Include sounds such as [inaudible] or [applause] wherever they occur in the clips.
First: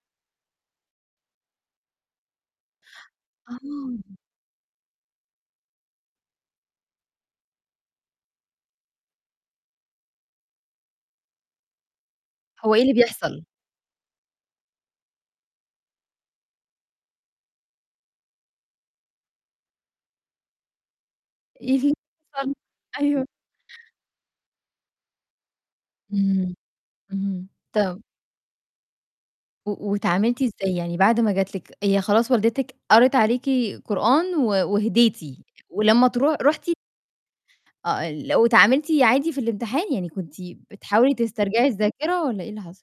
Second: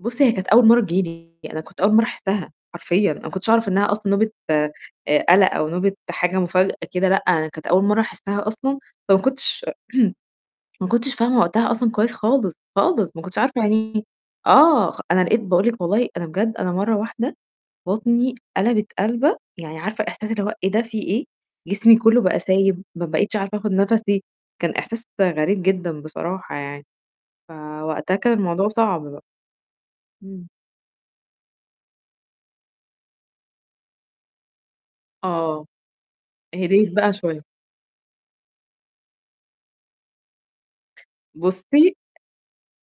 بُصّ هي كانت أول مَرّة تيجي لي أنا كنت أول مَرّة أحسّها حرفيًا، أنا ما كنتش أعرف إنّها أصلًا آه. نوبة آآ قَلق أو نوبة حاجة مفاجأة كده. لأ، أنا كانت أول مَرّة أحسّها أصلًا، فما كنتش [clears throat] ما كنتش فاهمة وقتها أصلًا كويس خالص، هو إيه اللي خالص ما كنتش بيحصل؟ عارفة يعني إيه، آه، خ أنا لقيت باقول لِك والله أنا بجد أنا مَرّة واحدة بطني قلَبَت قلَبَه، يعني عارفة إحساس اللي هو إيه ده في إيه، جسمي كلّه بقى [unintelligible] سايب ما أيوه. بقيتش عارفة آخُد نَفَسي، كان إحساس غريب جدًا بصراحة إمم، يعني، إمم، طَب فوقتها كان الموضوع صعب بقى. و وأتعاملتي إمم. إزاي، يعني بعد ما جات لِك هي خلاص والدتِك قريت عليكِ قرآن و وهديتِ، آه. ولمّا تروح رُحتِ هيديت بقى شوية. آه، ال واتعاملتِ عادي في الإمتحان؟ يعني كنتِ بتحاولي تسترجعي بُصّي الذاكرة والّا إيه اللي حصل؟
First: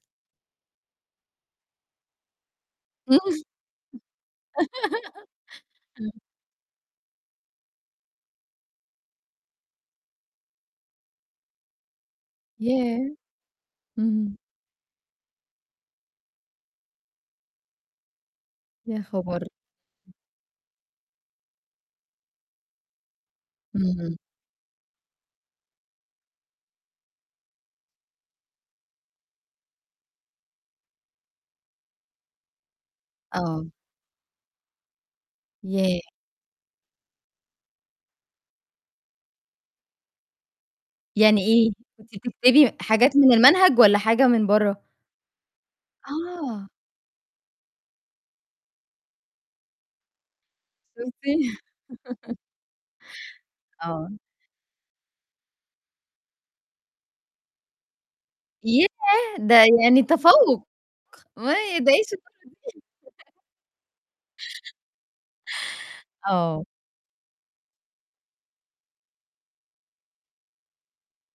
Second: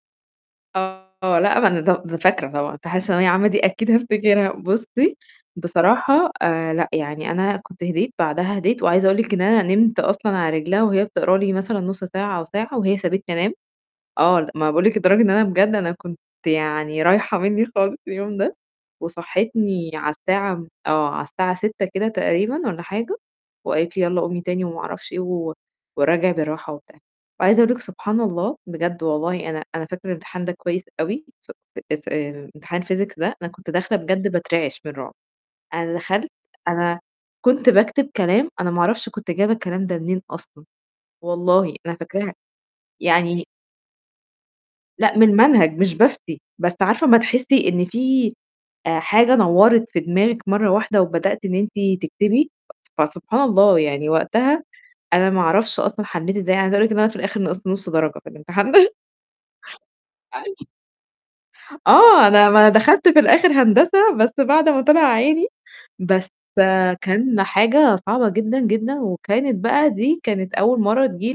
آه، لأ، ما أنا دو د فاكرة طبعًا إمتحانات ثانوية عامة دي أكيد هافتكرها، بُصّي، [laughs] امم. بصراحة آآ لأ، يعني أنا كنت هديت، بعدها هديت وعايزة أقول لِك إن أنا نمت أصلًا على رجلها وهي بتقرا لي مثلًا نُص ساعة أو ساعة وهي ياه! سابتني أنام. إمم. آه، لأ، ما أنا باقول لِك لدرجة إن أنا بجد أنا كنت يعني رايحة منّي خالص اليوم ده، يا خبر! وصحّتني على الساعة م آه، على الساعة 06:00 كده تقريبًا والّا حاجة وقالت لي: إمم. "يالّا قومي تاني" وما أعرفش إيه و وأراجِع بالراحة وبتاع، عايزة أقول لِك سبحان الله بجد والله أنا أنا فاكرة الإمتحان ده كويس أوي س أس آآ إمتحان الphysics ده أنا آه. كنت داخلة بجد باترعِش من الرُعب، أنا ياه! دخلت أنا كنت باكتب كلام أنا ما أعرفش كنت جايبة الكلام ده منين أصلًا، يعني إيه؟ والله أنا كنتِ فاكراها، بتكتبي حاجات من يعني المنهج والّا حاجة من برّه؟ لأ، من المنهج مش بافتي، آه. بس عارفة أمّا تحسّي إن في آآ حاجة نوّرت في دماغِك مَرّة واحدة شوفتي وبدأتِ إن أنتِ [laughs] تكتبي، فسبحان الله يعني آه. وقتها أنا ما أعرفش أصلًا حلّيت إزاي، أنا عايزة أقول لِك إن أنا في الآخِر نقصت نُص درجة في الإمتحان ياه! ده. ده يعني أي تفوّق ما ي ده إيه آه، الشطارة أنا ما دخلت في دي. [laughs] الآخِر هندسة بس بعد ما طلع عيني، بس آه. كان حاجة صعبة جدًا، جدًا وكانت بقى دي كانت أول مَرّة تيجي لي